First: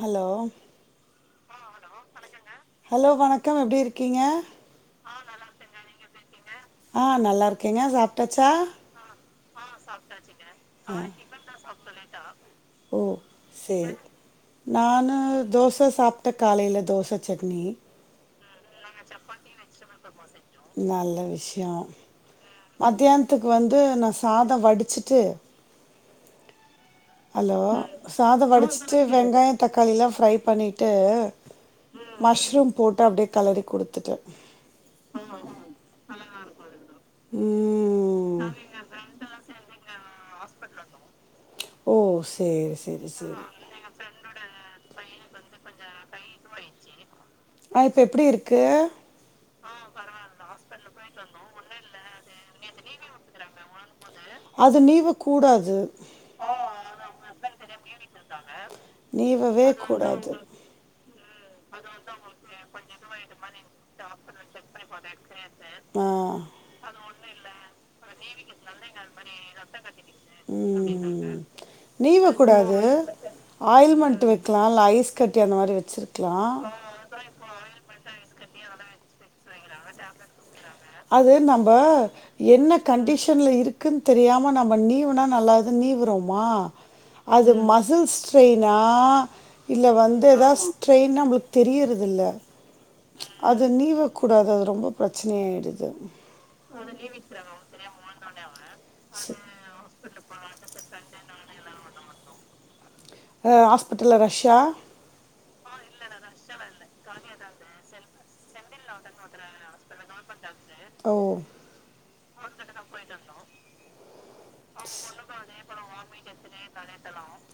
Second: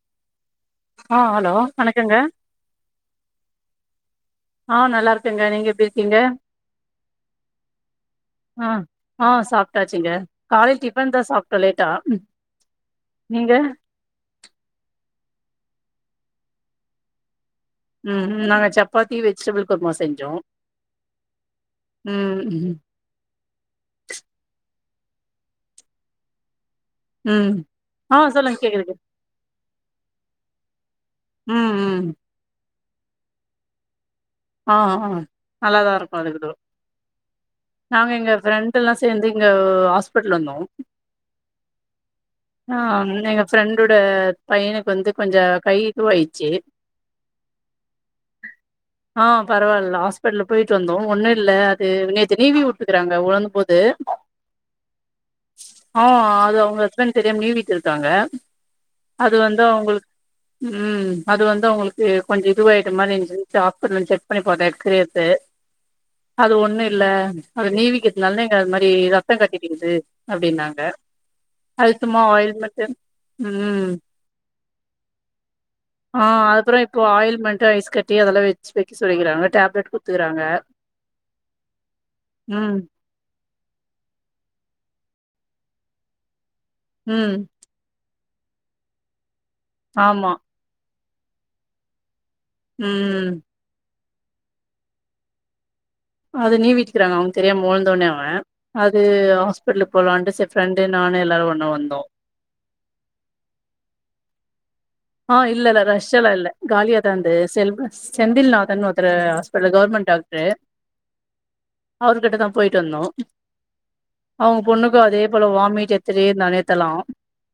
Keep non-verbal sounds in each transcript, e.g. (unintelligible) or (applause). Hello ஆ hello வணக்கங்க hello வணக்கம் எப்டி இருக்கீங்க ஆ நல்லா இருக்கங்க நீங்க எப்டி இருக்கீங்க ஆ நல்லா இருக்கேங்க சாப்ட்டாச்சா ஆ ஆ சாப்பிட்டாச்சுங்க காலை டிஃபன்தா சாப்ட் அப்ப லேட்டா ஓ நீங்க சேரி நானு தோச சாப்ட காலையில தோச சட்னி ம் நாங்க சப்பாத்தி வெஜிடபிள் குர்மா செஞ்சோ நல்ல விஷ்யொ ம் ம் மதியானத்துக்கு வந்து நா சாதொ வடிச்சுட்டு ம் ஹலோ ஆ சாதொ சொல்லுங்க கேக்குது வடிச்சிட்டு வெங்காயொ தக்காளிலா ஃப்ரை பண்ணிட்டு ம் ம் மஷ்ரூம் போட்டு அப்டியே கெலரி குடுத்துட்டே ஆ ஆ நல்லாதா இருக்கு அதுக்குட நாங்க எங்க ஃப்ரெண்டெல்லா சேந்து இங்க ஹாஸ்பிட்டல் வந்தோ ஓ! சரி, ஆ சரி, சரி. எங்க ஃப்ரெண்டோட பையனுக்கு வந்து கொஞ்சொ கை இதுவாயிச்சு ஆ இப்ப எப்டி இருக்கு ஆ பரவால்ல ஹாஸ்பிடல் போயிட்டு வந்தோ ஒன்னு இல்ல அது நேத்து நீவி வுட்டுக்கறாங்க உழுந்த போது அது நீவ கூடா ஆ அது அவங்க ஹஸ்பண்ட் தெரியாம நீவிட்ருக்காங்க நீவவே கூடாது உம் அது வந்து அவங்களுக்கு கொஞ்ச இதுவாயிட்ட மாரி இருஞ்சின்ட்டு ஹாஸ்பிடல் வந்து செக் பண்ணி பாத்தே கிரியத்த ஆ. அது ஒண்ணு இல்ல அது நீவிக்கிறதுனால இங்க அந்த மாரி ரத்த கட்டிக்கிது அப்டினாங்க ம். அழுத்தமா ஆயில் மட்டு ஆயில்மென்ட் வெக்கலா இல்ல ஐஸ் கட்டி அந்த மாரி ஆ வெச்சிருக்லா அதுக்கப்றோ இப்போ ஆயில்மென்ட் ஐஸ் கட்டி அதெல்லா வெச்சு வெக்க சொல்லிக்கிறாங்க டேப்லெட் குடுத்துக்குறாங்க அது நம்ப என்ன ம் கண்டிஷன்ல இருக் க்கு தெரியாம நம்ப நீவுனா நல்லதுனு நீவுறோமா ம் அது மசில்ஸ் பெய்னா இல்ல வந்து ஆமா எதா ஸ்ரெயின் நம்மளுக்கு தெரியறதில்ல உம் அத நீவக்கூடாது அது ரொம்ப பிரச்சனையா யிடுது அது நீவிட்ருக்காங்க அவங்க தெரியாம உழுந்தோனே அவ அது ஹாஸ்பிடலுக்கு போலான்டு ச ஃப்ரெண்டு நானு எல்லாரு ஒண்ணா வந்தோ அ ஹாஸ்பிட்டல்ல ரஷ்ஷா அ இல்லல்ல ரஷ்ஷெல்லா இல்ல காலியாதா இந்த செல் செந்தில்நாதன் னு ஒருத்தரு ஹாஸ்பிடல் கவர்மெண்ட் டாக்ட்ரு ம் அவர் கிட்டதா போய்ட்டு வந்தோ அவங்க பொண்ணுக்கு அதே போல வாமிட் எடுத்துட்டே இருந்தா நேத்தெல்லா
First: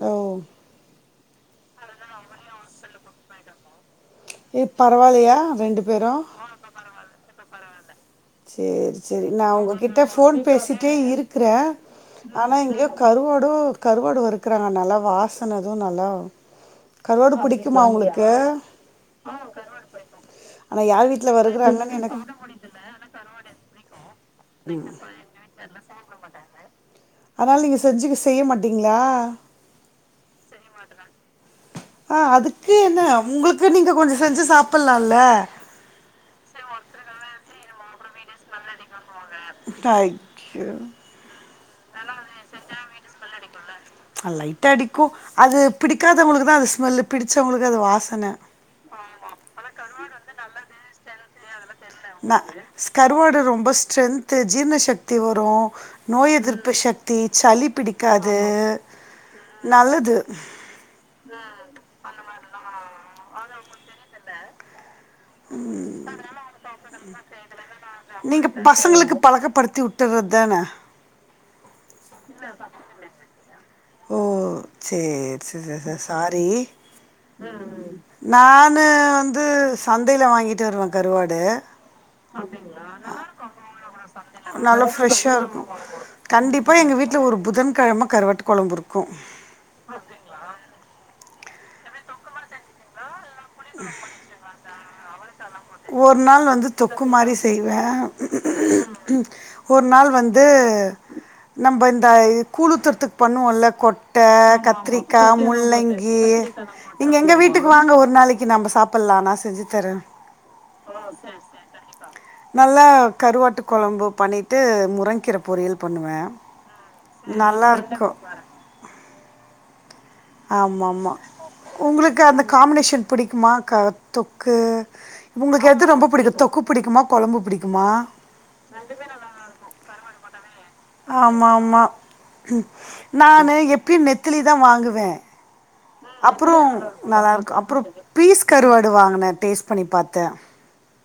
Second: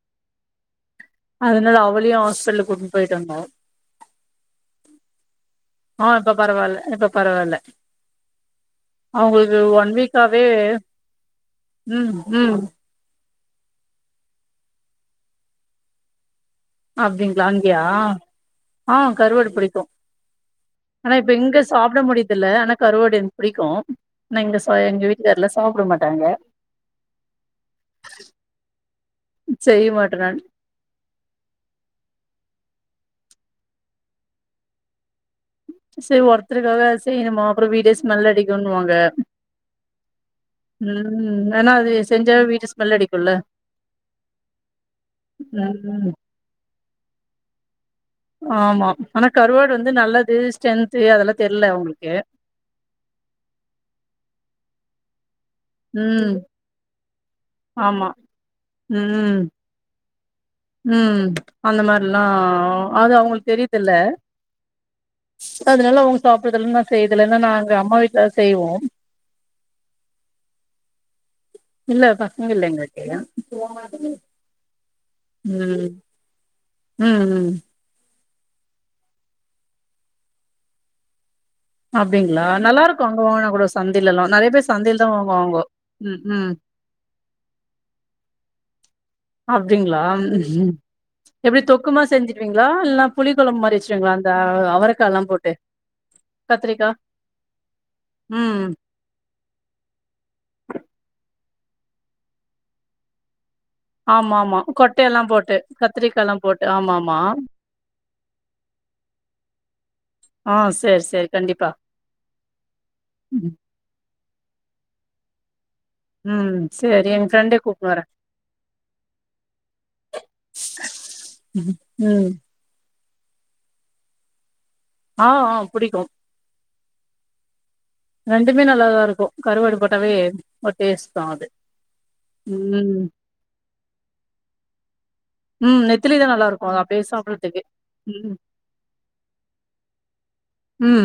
ஓ அதனால அவளையு ஹாஸ்பிட்டல் கூட்டுனு போயிட்டு வந்தோ இப் பரவால்லயா ரெண்டு ஆ பேரு இப்ப பரவால்ல இப்ப பரவால்ல செரி செரி நா அவங்களுக்கு ஒன் உங்ககிட்ட போன் வீக்காவே பேசிட்டே இருக்கறே ம் ஆனா ம் இங்க கருவாடோ கருவாடு வறுக்குறாங்க நல்லா வாசனது நல்லா கருவாடு அப்டிங்களா புடிக்குமா அங்கயா உங்களுக்கு ஆ கருவாடு புடிக்கு யார் ஆனா வீட்ல இப்ப இங்க வறுக்குறாங்கன்னு சாப்பட எனக்கு முடியுறதில்ல ஆனா கருவாடு எனக்கு புடிக்கு நா இங்க சா எங்க வீட்டுக்கார்ல சாப்பட மாட்டாங்க அப்டிங்களா செய்ய மாட்டே நானு ஆ அதுக்கு என்ன உங்களுக்கு நீங்க கொஞ்ச செஞ்சு சாப்பலால்ல சேரி ஒருத்தருக்காக செய்யணுமா அப்பற வீடே ஸ்மெல் அடிக்குணுவாங்க முட்டாய் ம் ஏன்னா அது செஞ்சா வீடு ஸ்மெல் அடிக்குல லைட்டா அடிக்கு அது ம் பிடிக்காதவங்களுக்கு தா அது ஸ்மெல்லு பிடிச்சவங்களுக்கு அது வாசனை ஆமா ஆனா கருவாடு வந்து நல்லது ஸ்ட்ரென்து அதெல்லா தெரில இவங்களுக்கு ந ஸ்கர்வாடு ரொம்ப ஸ்ட்ரென்த்து ஜீர்ண சக்தி வரு ம் நோய் எதிர்ப்பு சக்தி சளி ஆமா பிடிக்காது ம் நல்லது ம் அந்த மாரில்லா அது அவங்களுக்கு தெரியதுல்ல ம் சாப்புறதுல்ல நா செய்யறதுல்ல ஏன்னா நாங்க அம்மா வீட்ல நீங்க செய்வோ பசங்களுக்கு பழகப்படுத்தி உட் ட்டுறது தான இல்ல பசங்க இல்ல எங்கிட்டயு ஓ சேரி சே சே சாரி ம் ம் நா வந்து சந்தையில வாங்கிட்டு வருவே கருவாடு அப்டிங்களா நல்லா இருக்கு அங்க வாங்குனா கூட சந்தைலலா நெறைய பேர் நல்லா சந்தைல தா ஃப்ரெஷ் இருக்கு வாங்குவாங்கோ ம் ம் கண்டிப்பா எங்க வீட் ஒரு புதன்கெழமை கருவாட்டு கொழம்பு இருக்கு அப்டிங்களா எப்டி தொக்கு மாரி செஞ்சிருவீங்களா இல்னா புளி கொழம்பு மாரி வச்சிருவீங்களா அந்த அவரக்கால்லா போட்டு ஒரு நாள் வந்து கத்திரிக்கா தொக்கு மாரி செய்வே ம் ஒரு நாள் வந்து நம்ப இந்த கூலுத்தர்த்துக் பண்ணுவோல்ல கொட்ட ஆமா ஆமா கொட்டையெல்லா கத்திரிக்கா போட்டு முள்ளங்கி கத்திரிக்கால்லா போட்டு ஆமா நீங்க ஆமா எங்க வீட்டுக்கு வாங்க ஒரு நாளைக் கி நம்ம சாப்புட்லா நா செஞ்சு தரே ஆ சேரி சேரி கண்டிப்பா நல்லா கருவாட்டு கொழம்பு பண்ணிட்டு முறங்கீர பொரியல் பண்ணுவே ம் சேரி எங்க ஃப்ரண்ட கூப்ட்டு வரே நல்லாருக்கு ஆமா ஆமா உங்களுக்கு ம் அந்த காம்பினேஷன் பிடிக்குமா க தொக்கு ஆ ஆ உங்களுக்கு எது ரொம்ப புடிக்கு தொக்கு பிடிக்குமா கொழம்பு புடிக்குமா ரெண்டுமே நல்லாதா இருக்கு கருவாடு போட்டாவே ஒரு டேஸ்ட் தா அது ஆமா ஆமா ம் நானு எப்பயு நெத்திலி தா வாங்குவே ம் நெத்திலி தா நல்லா அப்பறோ இருக்கு அது அப்டியே நல்லாருக்கு சாப்ட்றதுக்கு அப்பறோ ம் பீஸ் கருவாடு வாங்குனே டேஸ்ட் பண்ணி பாத்தே ம்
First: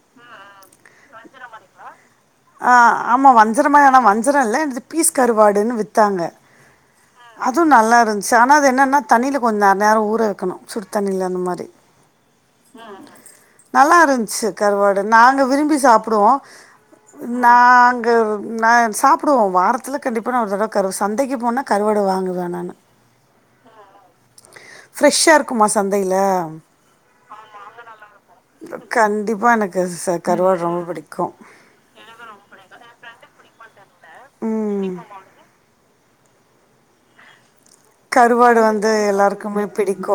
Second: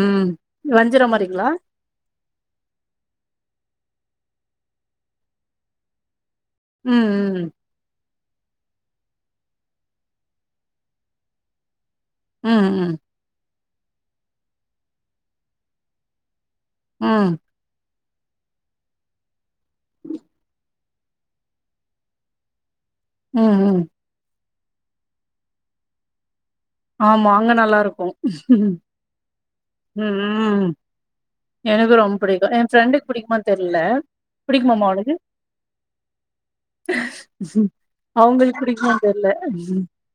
ம் வஞ்சிரமாரிங்களா ஆ ஆமா வஞ்சரமா ஆனா வஞ்சர இல்ல எனது பீஸ் கருவாடுன்னு வித்தாங்க ம் அதுவு நல்லா இருந்ச்சு ஆனா என்னன்னா தண்ணியில கொஞ்ச நேர ஊற வைக்கணு சுடு தண்ணில அந்த மாரி ம் ம் ம் நல்லா இருந்துச்சு கருவாடு நாங்க விரும்பி சாப்புடுவோ ம் நான் அங்க நா சாப்புடுவோ வாரத்தில கண்டிப்பா நா ஒரு தடவ கருவா சந்தைக்கு போனா கருவாடு வாங்குவே நானு ம் ம் ஃப்ரெஷ்ஷா இருக்குமா சந்தையில ஆமா அங்க நல்லா இருக்கு ம் கண்டிப்பா எனக்கு ச கருவாடு ம் ரொம்ப பிடிக்கு எனக்கு ரொம்ப பிடிக்கு எ ஃப்ரெண்டுக்கு பிடிக்குமான் தெர்ல பிடிக்குமாமா ம் உனக்கு கருவாடு அவுங்களுக்கு வந்து புடிக்குமான் தெர்ல எல்லாருக்குமே பிடிக்கு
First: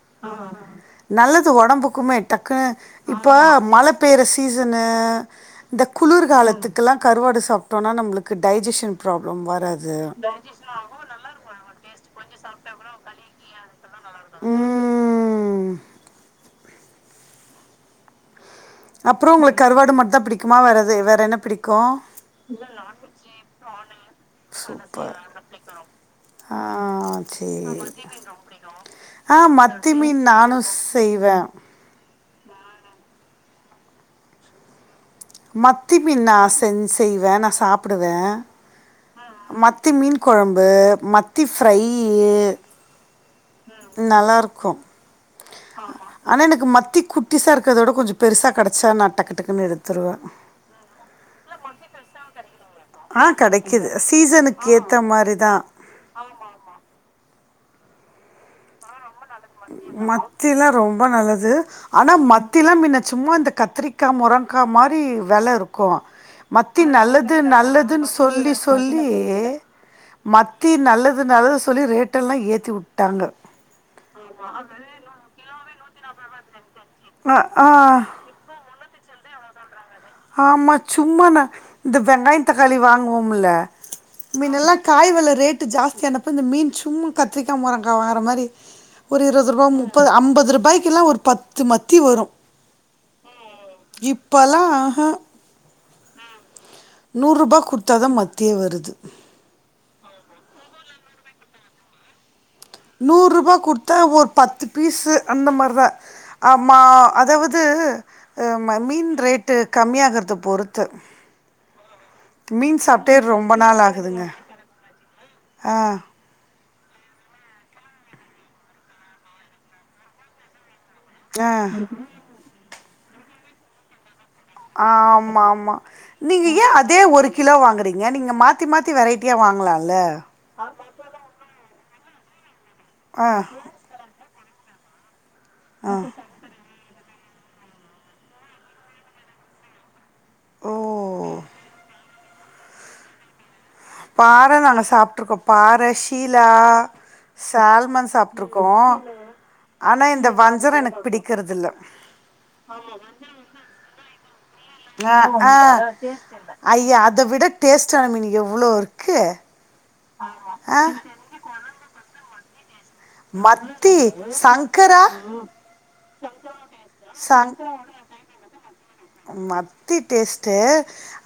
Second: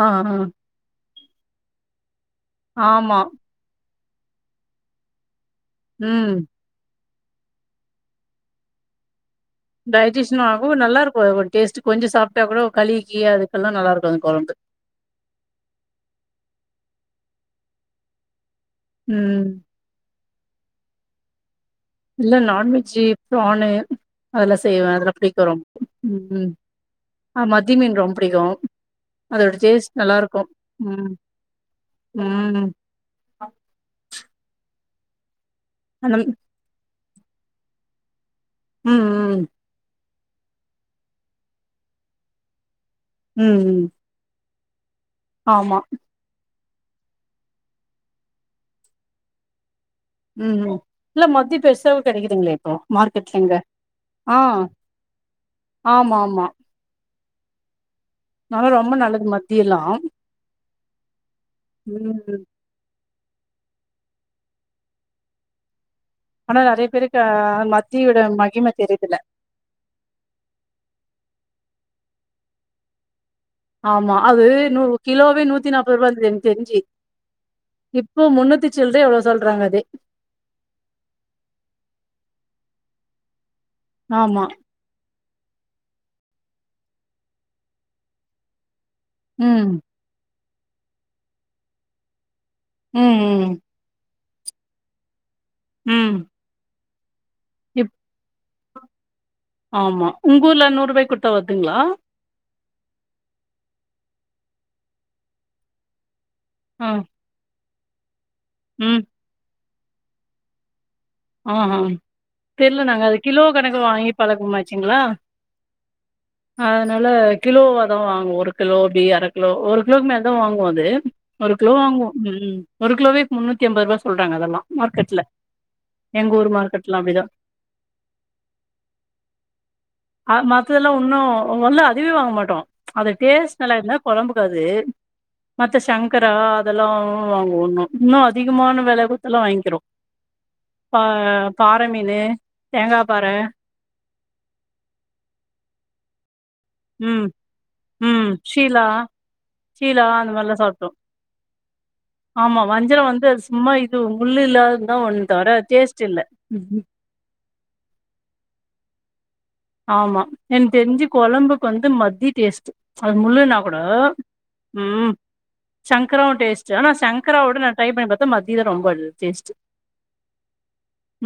ஆ அ ஆ நல்லது ஒடம்புக்குமே டக்கு ஆமா இப்ப மழ பேயிற சீசனு இந்த ம் குளிர்காலத்துக்கல்லா கருவாடு சாப்டோனா நம்மளுக்கு டைஜஷன் ப்ராப்ளம் வ டைஜஷனு ஆகு நல்லா இருக்கு டேஸ்டு கொஞ்ச சாப்ட்டா கூட கழிக்கி அதுக்கல்லா நல்ல இருக்கு அந்த கொழம்பு ம் அப்பறோ ம் உங்களுக் கருவாடு மட்டுதா பிடிக்குமா வேறு எது வேற என்ன பிடிக்கு இல்ல நான் வெஜ்ஜி ப்ரானு அதல்லா செய்வ அதலா பிடிக்கு ரொம் உ ஆ ஆ மத்தி சேரி மீன் ரொம்ப புடிக்கு ஆ அதோட மத்தி டேஸ்ட் நல்லா மீன் இருக்கு நானு ம் செய்வே ம் மத்தி அந்த மீன் நா சென் செய்வ நா சாப்புடுவே ம் ம் மத்தி மீன் கொழம்பு மத்தி ஃப்ரையீ ம் ம் நல்லாயிருக்கு ஆமா அனா எனக்கு மத்தி குட்டிசா இருக்கறத விட கொஞ்சோ பெருசாக கெடச்சா நா டக்கு டக்குன்னு எடுத் ம் ம் இல்ல மத்தி பெருசாவு கெடைக்குதுங்களே இப்போ ஆ மார்க்கெட்லங்க கெடைக்குது சீசனுக்கு ஏத்த மாரி தா ஆம்மாம்மா நா லா ரொம்ப நல்லது ம மத்திலா ரொம்ப நல்லது அனா ம் மத் தில மின்ன சும்மா இந்த கத்திரிக்கா முரங்கா மாரி வெல இரு க்கு ஆனா மத்தி நெறைய பேருக்கு நல்லது அஹ், நல்லதுன்னு மத்தியோட சொல்லி மகிம சொல்லி தெரியுதுல மத்தி நல்லது நல்லது சொல்லி ரேட்டெல்லா ஏத்திவுட்டாங்க ஆமா அது நு கிலோவே நூத்தி நாற்பது ருவா இருந்துது எனக் தெரிஞ்சி அ ஆ இப்ப முன்னூத்தி சில்ற எவ்வளோ சொல்றாங்க அதே ஆமா சும்மா ந இந்த வெங்காயோ தக்காளி வாங்குவோம்முல்ல ஆமா மின்னல்ல காய் வெல ரேட்டு ஜாஸ்தியானப்ப இந்த மீன் சும்மா கத்திரிக்கா முரங்கா வாங்கற மாரி ஒரு இருபது ரூபா ம் முப்பது ஐம்பது ரூபாய்க்குலா ஒரு பத்து மத்தி வரு ம் ம் இப்பல்லா ஆஹா ம் நூற்ருபா இப் குடுத்தா தா மத்தியே வருது ஆமா உங்க ஊர்ல நூறு ரூபாய்க்கு குடுத்தா வருதுங்களா நூற்ருபா குடுத்தா ஒரு பத்து பீஸு அந்த மார்தா ஆம்மா ஆ அதாவது அ ம ம் மீன் ரேட்டு கம்மியாகறது பொறுத்து ம் ம் மீன் தெரில நாங்க சாப்பிட்டே அது கிலோ ரொம்ப நாள் கணக்குல வாங்கி ஆகுதுங்க பழக்கமாச்சுங்களா ஆ அதனால கிலோ வா தா வாங்கு ஒரு கிலோ அப்டி அர கிலோ ஒரு கிலோக்கு மேல தா வாங்குவோ அது ஆ ஒரு கிலோ வாங்குவோ ம் ஒரு கிலோவே முன்னூத்தி ஐம்பது ருபா சொல்றாங்க அதல்லா மார்க்கெட்ல மாம்மா எங்க நீங்க ஊர் ஏ அதே மார்க்கெட்லாம் ஒரு அப்டிதான் கிலோ வாங்குறீங்க நீங்க மாத்தி மாத்தி வெரைட்டியா வாங்கலால்ல அ மத்ததல்லா உன்னு வல்ல அதுவே வாங்க மாட்டோ அது ஆ டேஸ்ட் (unintelligible) கொழம்புக்கு அது மத்த சங்கரா அதல்லா ம் வாங்கு ஒன்னு இன்னு அதிகமான வெல குத்தெல்லா வாங்கிறோ பா ஓ பாற மீனு தேங்கா பாற பாறை நாங்க சாப்பட்டுருக்கோ பாற ஷீலா ம் சால்மன் ம் சாப்ட்டுருக்கோ ஷீலா ஷீலா ஆனா இந்த அந்த மாரிலாம் வஞ்சரோ சாப்ட்டோம் எனக் பிடிக்கறதில்ல ஆமா வஞ்சரம் வந்து அது சும்மா இது முள்ளு இல்லாது ஆ ஆ ஐய அத விட டேஸ்ட்னான மீனு எவ்ளோ இருக்கு ஆமா எனக் ஆ தெரிஞ்சு குழம்புக்கு வந்து மத்தி டேஸ்ட் அது முள்ளூனா கூட மத்தி சங்கரா ம் சங்கராவு டேஸ்ட் ஆனா சங் சங்கராவோட நா ட்ரை பண்ணி பாத்தா மத்தி தா ரொம்ப டேஸ்ட் மத்தி டேஸ்ட்டு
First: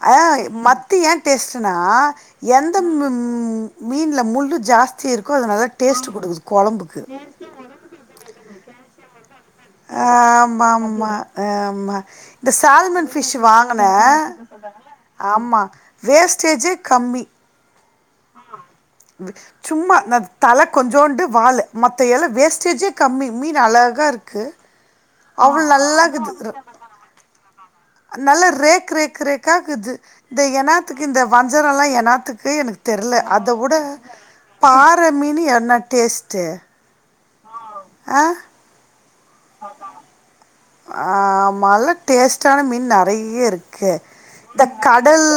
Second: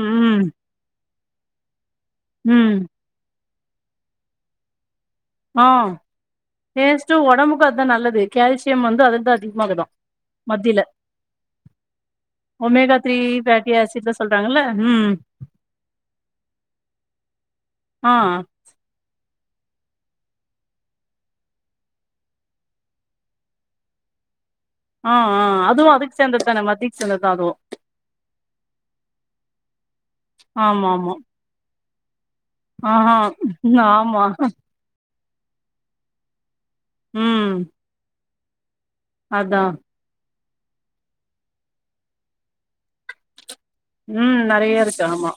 ம் மத்தி ஏ டேஸ்ட்டுன்னா எந்த ம் மீன்ல முள்ளு ஜாஸ்தி இருக்கோ அதுநலா டேஸ்ட் குடுக்குது கொழம்புக்கு டேஸ்ட் உடம்புக்கு அதுதா நல்லது கோல்சியம் வந்து அது தா அதி ஆமா ஆமா அ ஆமா இந்த omega salmon three fish fatty வாங்கனே ஆசிட்லா சொல்றாங்கல்ல ம் ஆமா வேஸ்ட்டேஜே கம்மி ஆ (unintelligible) சும்மா ந தலை கொஞ்சோண்டு வாாலு மற்ற இல்லா வேஸ்ட்டேஜே கம்மி மீன் அழகா இருக்கு ஆ ஆ அவ்ளோ அதுவு அதுக் நல்லாக்குது இருக்குது. சேந்ததுதானே ர- மத்திக்கு சேந்ததுதா அதுவு நல்லா ரேக் ரேக் ரேக்காகக்குது இந்த ஆமா எனாத்துக்கு ஆமா இந்த வஞ்சரல்லா எனாத்துக் கு எனக் ஆஹா தெர்ல அத வுட ம், ஆமா பாற மீனு என்னா டேஸ்ட்டு ம் ஆ அதா ஆமால டேஸ்ட்டான மீன் நெறைய இருக் கு ம் நெறைய இருக்கு இந்தக்கடல் ஆமா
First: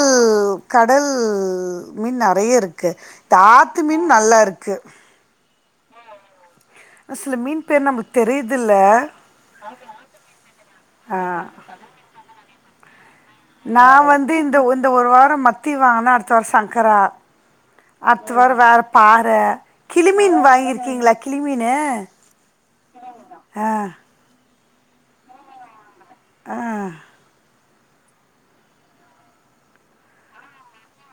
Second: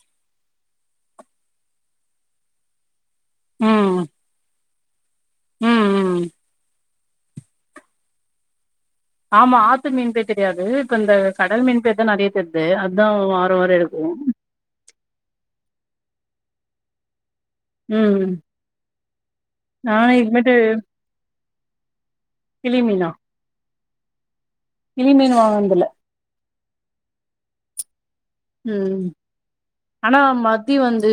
கடல் மீன் நெறைய இருக்கு இந்த ஆத்து ம் மீன் நல்லா இருக்கு ம் ம் சில மீன் பேர் நமளுக் தெரியுர்தில்ல ஆமா ஆத்து மீன் பேர் தெரியாது இப்ப இந்த கடல் மீன் பேர் தா நெறைய தெர்து அதா வார நா எடுக்கு வந்து இந்த இந்த ஒரு வாரோ மத்தி வாங்கனா அடுத்த வாரோ சங்கரா ம் அத்தவாரோ வேற பாற நானு கிளிமீன் இதுமேட்டு வாங்கிருக்கீங்களா கிளிமீனு கிளிமீனா ஆ கிளிமீன் வாங்கனதில்ல ஆ ம் ஆனா மத்தி வந்து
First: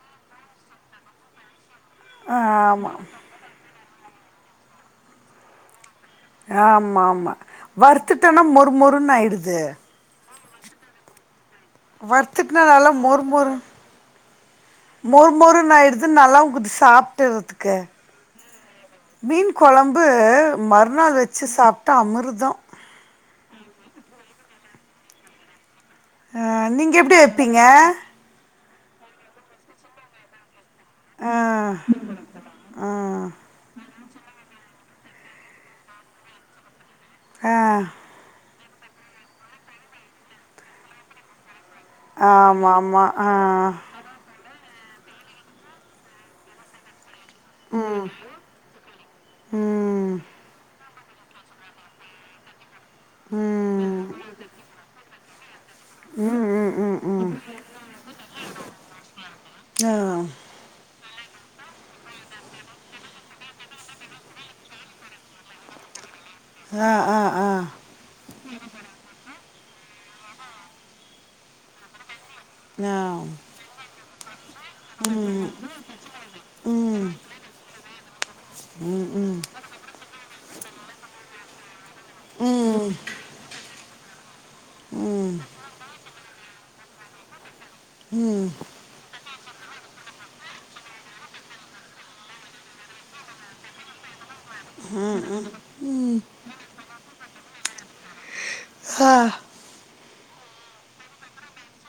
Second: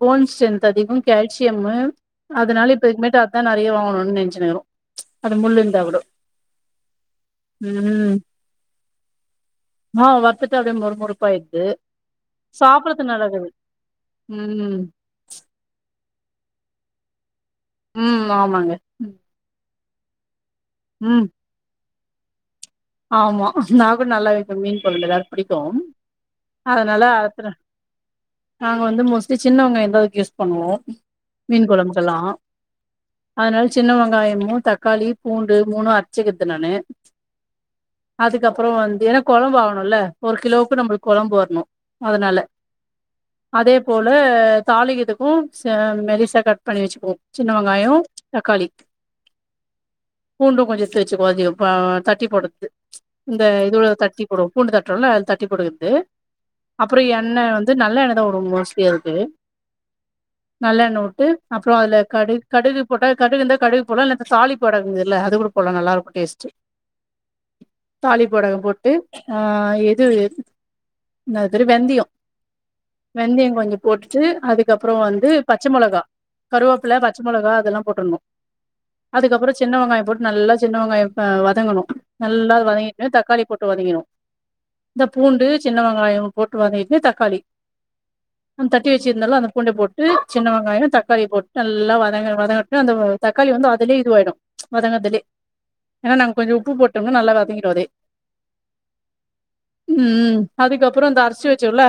போன் ஸ்ட்ரென்த் அதிகம் கேல்சியமு ஆ அதனால ஆமா இப்பிதுக்குமேட்டு அதா நெறைய வாங்குணுனு நெனைச்சினுக்றோ அது முள்ளு இருந்தாகுட ஆம ஆமா வருத்துட்டனா மொறுமொறுன்னு ஆயிடுது ஆ வருத்துட்டு அப்டியே முறுமுறுப் பாயிறுது வருத்துக்குனா நல்லா மொர் மொரு ம் மொர் மொருநாயிருது நல்லா எடுத் சாப்ட்டறதுக்கு ம் ஆமாங்க மீன் குழம்பு மறுநாள் ம் வச்சு சாப்ட்டா அமிர்தோ ஆமா நா கூட நல்லா வெப்பே மீன் குழம்பு எல்லாருக் புடிக்கு ஆ நீங்க அதனால எப்டி (unintelligible) வைப்பீங்க நாங்க வந்து மோஸ்ட்லி சின்னவங்காயந்தா எதாக்கு யூஸ் பண்ணுவோ ஆ மீன் குழம்புக்கெல்லாம் ஆ அதனால சின்ன வெங்காயமு தக்காளி பூண்டு மூணு அர்ச்சுக்து நானு ஆ அதுக்கப்புறோ வந்து ஏன்னா குழம்பு ஆகணுல்ல ஒரு கிலோவுக்கு நம்மளுக்கு கொழம்பு வர்ணு ஆமாமா ஆ த தாளிகிதுக்கு ச மெளிசா கட் பண்ணி வச்சுக்வோ சின்ன வெங்காயோ ம் தக்காளி ம் பூண்டு கொஞ்சோ வச்சு கொ தி எப்போ தட்டி போடு இந்த இதுள்ள ம் தட்டி போடுவோ பூண்டு தட்டறோல்ல அது தட்டி போடுகிது ம் ம் அப்பிறோ ம் ம் என்ன வந்து நல்ல என்னத வரு மோஸ்லியா அதுக்கு ஆ நல்லெண்ண வுட்டு அப்புறோ அதுல கடு கடுகு போட்டா கடுகுந்த கழுகு போட்டா இல்ல தாலி போடது இல் அது கூட போல நல்ல இருக்கு டேஸ்ட் ஆ ஆ ஆ தாலி பொடஹ போட்டு ஆ எது என்து வெந்தியோ ஆ போட்டுட்டு அதுக்கப்புறோ வந்து பச்சமுளகா கருவாப்புல ம் பச்ச மொளகா அதெல்லா போட்றுனு அதுக்கப்புறோ சின்ன வெங்காயோ போட்டு நல்லா சின்ன வெங்காயோ பெ வதங்கணு நல்லா அது ம் வநங்கிட்டு தக்காளி போடு போட்டு வதகினு இந்த பூண்டு சின்ன வெங்காயோ போட்டு வதகிட்டு தக்காளி ம் இடிச்சி வச்சிருந்தலு அந்த பூண்ட போட்டு சின்ன வெங்காயோ தக்காளிய போட்டு நல்லா வதங்க வதங்ட்டுனு அந்த வ தக்காளி வந்து அதுலே இது வாயிடு வதங்கறதுலே ஏன்னா நாங்க கொஞ்சோ உப்பு போட்டோம்னா நல்லா வதங்கிடு அதே சார் ம் அதுக்கப்புறோ அந்த அர்ஸ்சு வச்சோல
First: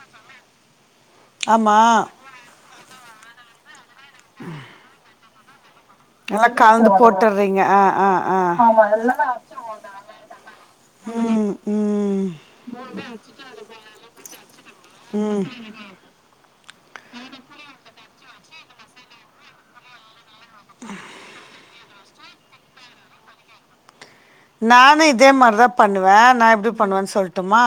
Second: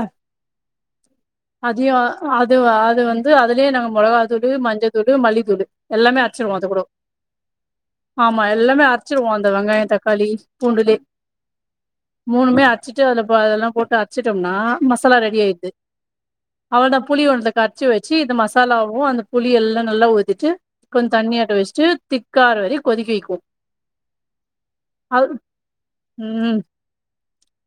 ஆமா அதையு அ அ அதுவ அது வந்து அதுலயே நாங்க மொளகா தூளு மஞ்ச தூளு மல்லித்தூளு எல்லாமே நல்லா அரசிருவோ அது கூடோ கலந்து போட்டுறீங்க ஆ ஆ ஆமா ஆ எல்லாமே அரைச்சிருவோ அந்த வெங்காயோ தக்காளி காளி பூண்டுலே ம் ம் மூணுமே அரசிட்டு அதுல அதெல்லா போட்டு அரச்சுட்டோம்னா மசாலா ரெடி ம் ஆயிது அவ்ளதா புளி ஒன்னுள கரைச்சி வச்சி இந்த மசாலாவு அந்த புளி எல்லா நல்லா ஊதிட்டு கொஞ்சோ தண்ணியாட்ட வச்சிட்டு திக்காகர வர கொதிக்க வெக்கு நானு இதே மாரிதா பண்ணுவே நா ம் எப்டி பண்ணுவேனு சொல்டுமா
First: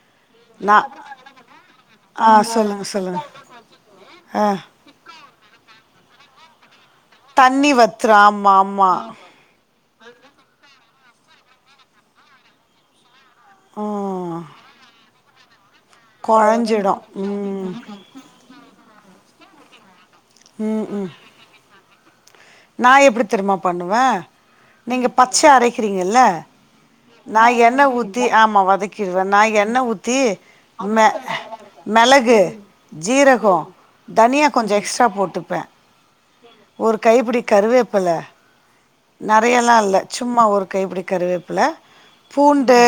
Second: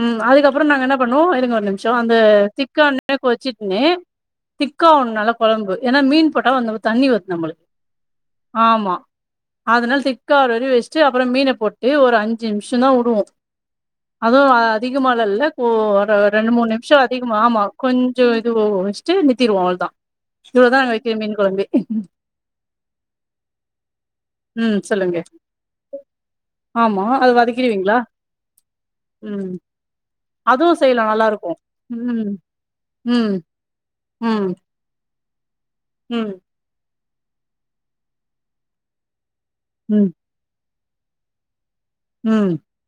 ம் அதுக்கப்புறோ நாங்க என்ன பண்ணுவோ இருங்க ஒரு நிமிஷோ அந்த ஆ சொல்லுங்க திக்கானே சொல்லுங்க கொச்சிக்கினே திக் ஆ திக்கா ஒ நல்லா குழம்பு ஏனா மீன் போட்டா வந்து தண்ணி வரு நம்மளுக்கு தண்ணி வத்துரு ஆமா ஆமா அதனால திக் ஆவரவரையு வெச்ட்டு அப்புறோ மீன போட்டு ஒரு அஞ்சு நிம்ஷோ தா வுடுவோ ம் அதுவு அதிகமாலல்ல ஒரு ரெண்டு மூணு கொழஞ்சிடு நிமிஷோ அதிகமா ஆமா ம் கொஞ் கொஞ்சோ இதுவோ வச்ட்டு நித்திருவோ அவ்ளதா இவ்ளதா ம் நாங்க ம் வெக்கிற மீன் கொழம்பே நா எப்படி தெருமா பண்ணுவே ம் நீங்க பச்சையா அரைக்கிறீங்கல ஆம்மா அது வதக்கிடுவீங்களா தி ஆமா வதக் கிருவ நா ம் எண்ண ஊத்தி அதுவு செய்யலா மெ நல்லா இருக்கு ம் மெளகு ம் ஜீரகோ தனியா ம் கொஞ்சோ எக்ஸ்ட்ரா போட்டுப்ப ம் ஒரு கைப்பிடி கருவேப்பல நெறையாலா இல்ல ம் சும்மா ஒரு கைப்பிடி கறிவேப்பில ம் பூண்டு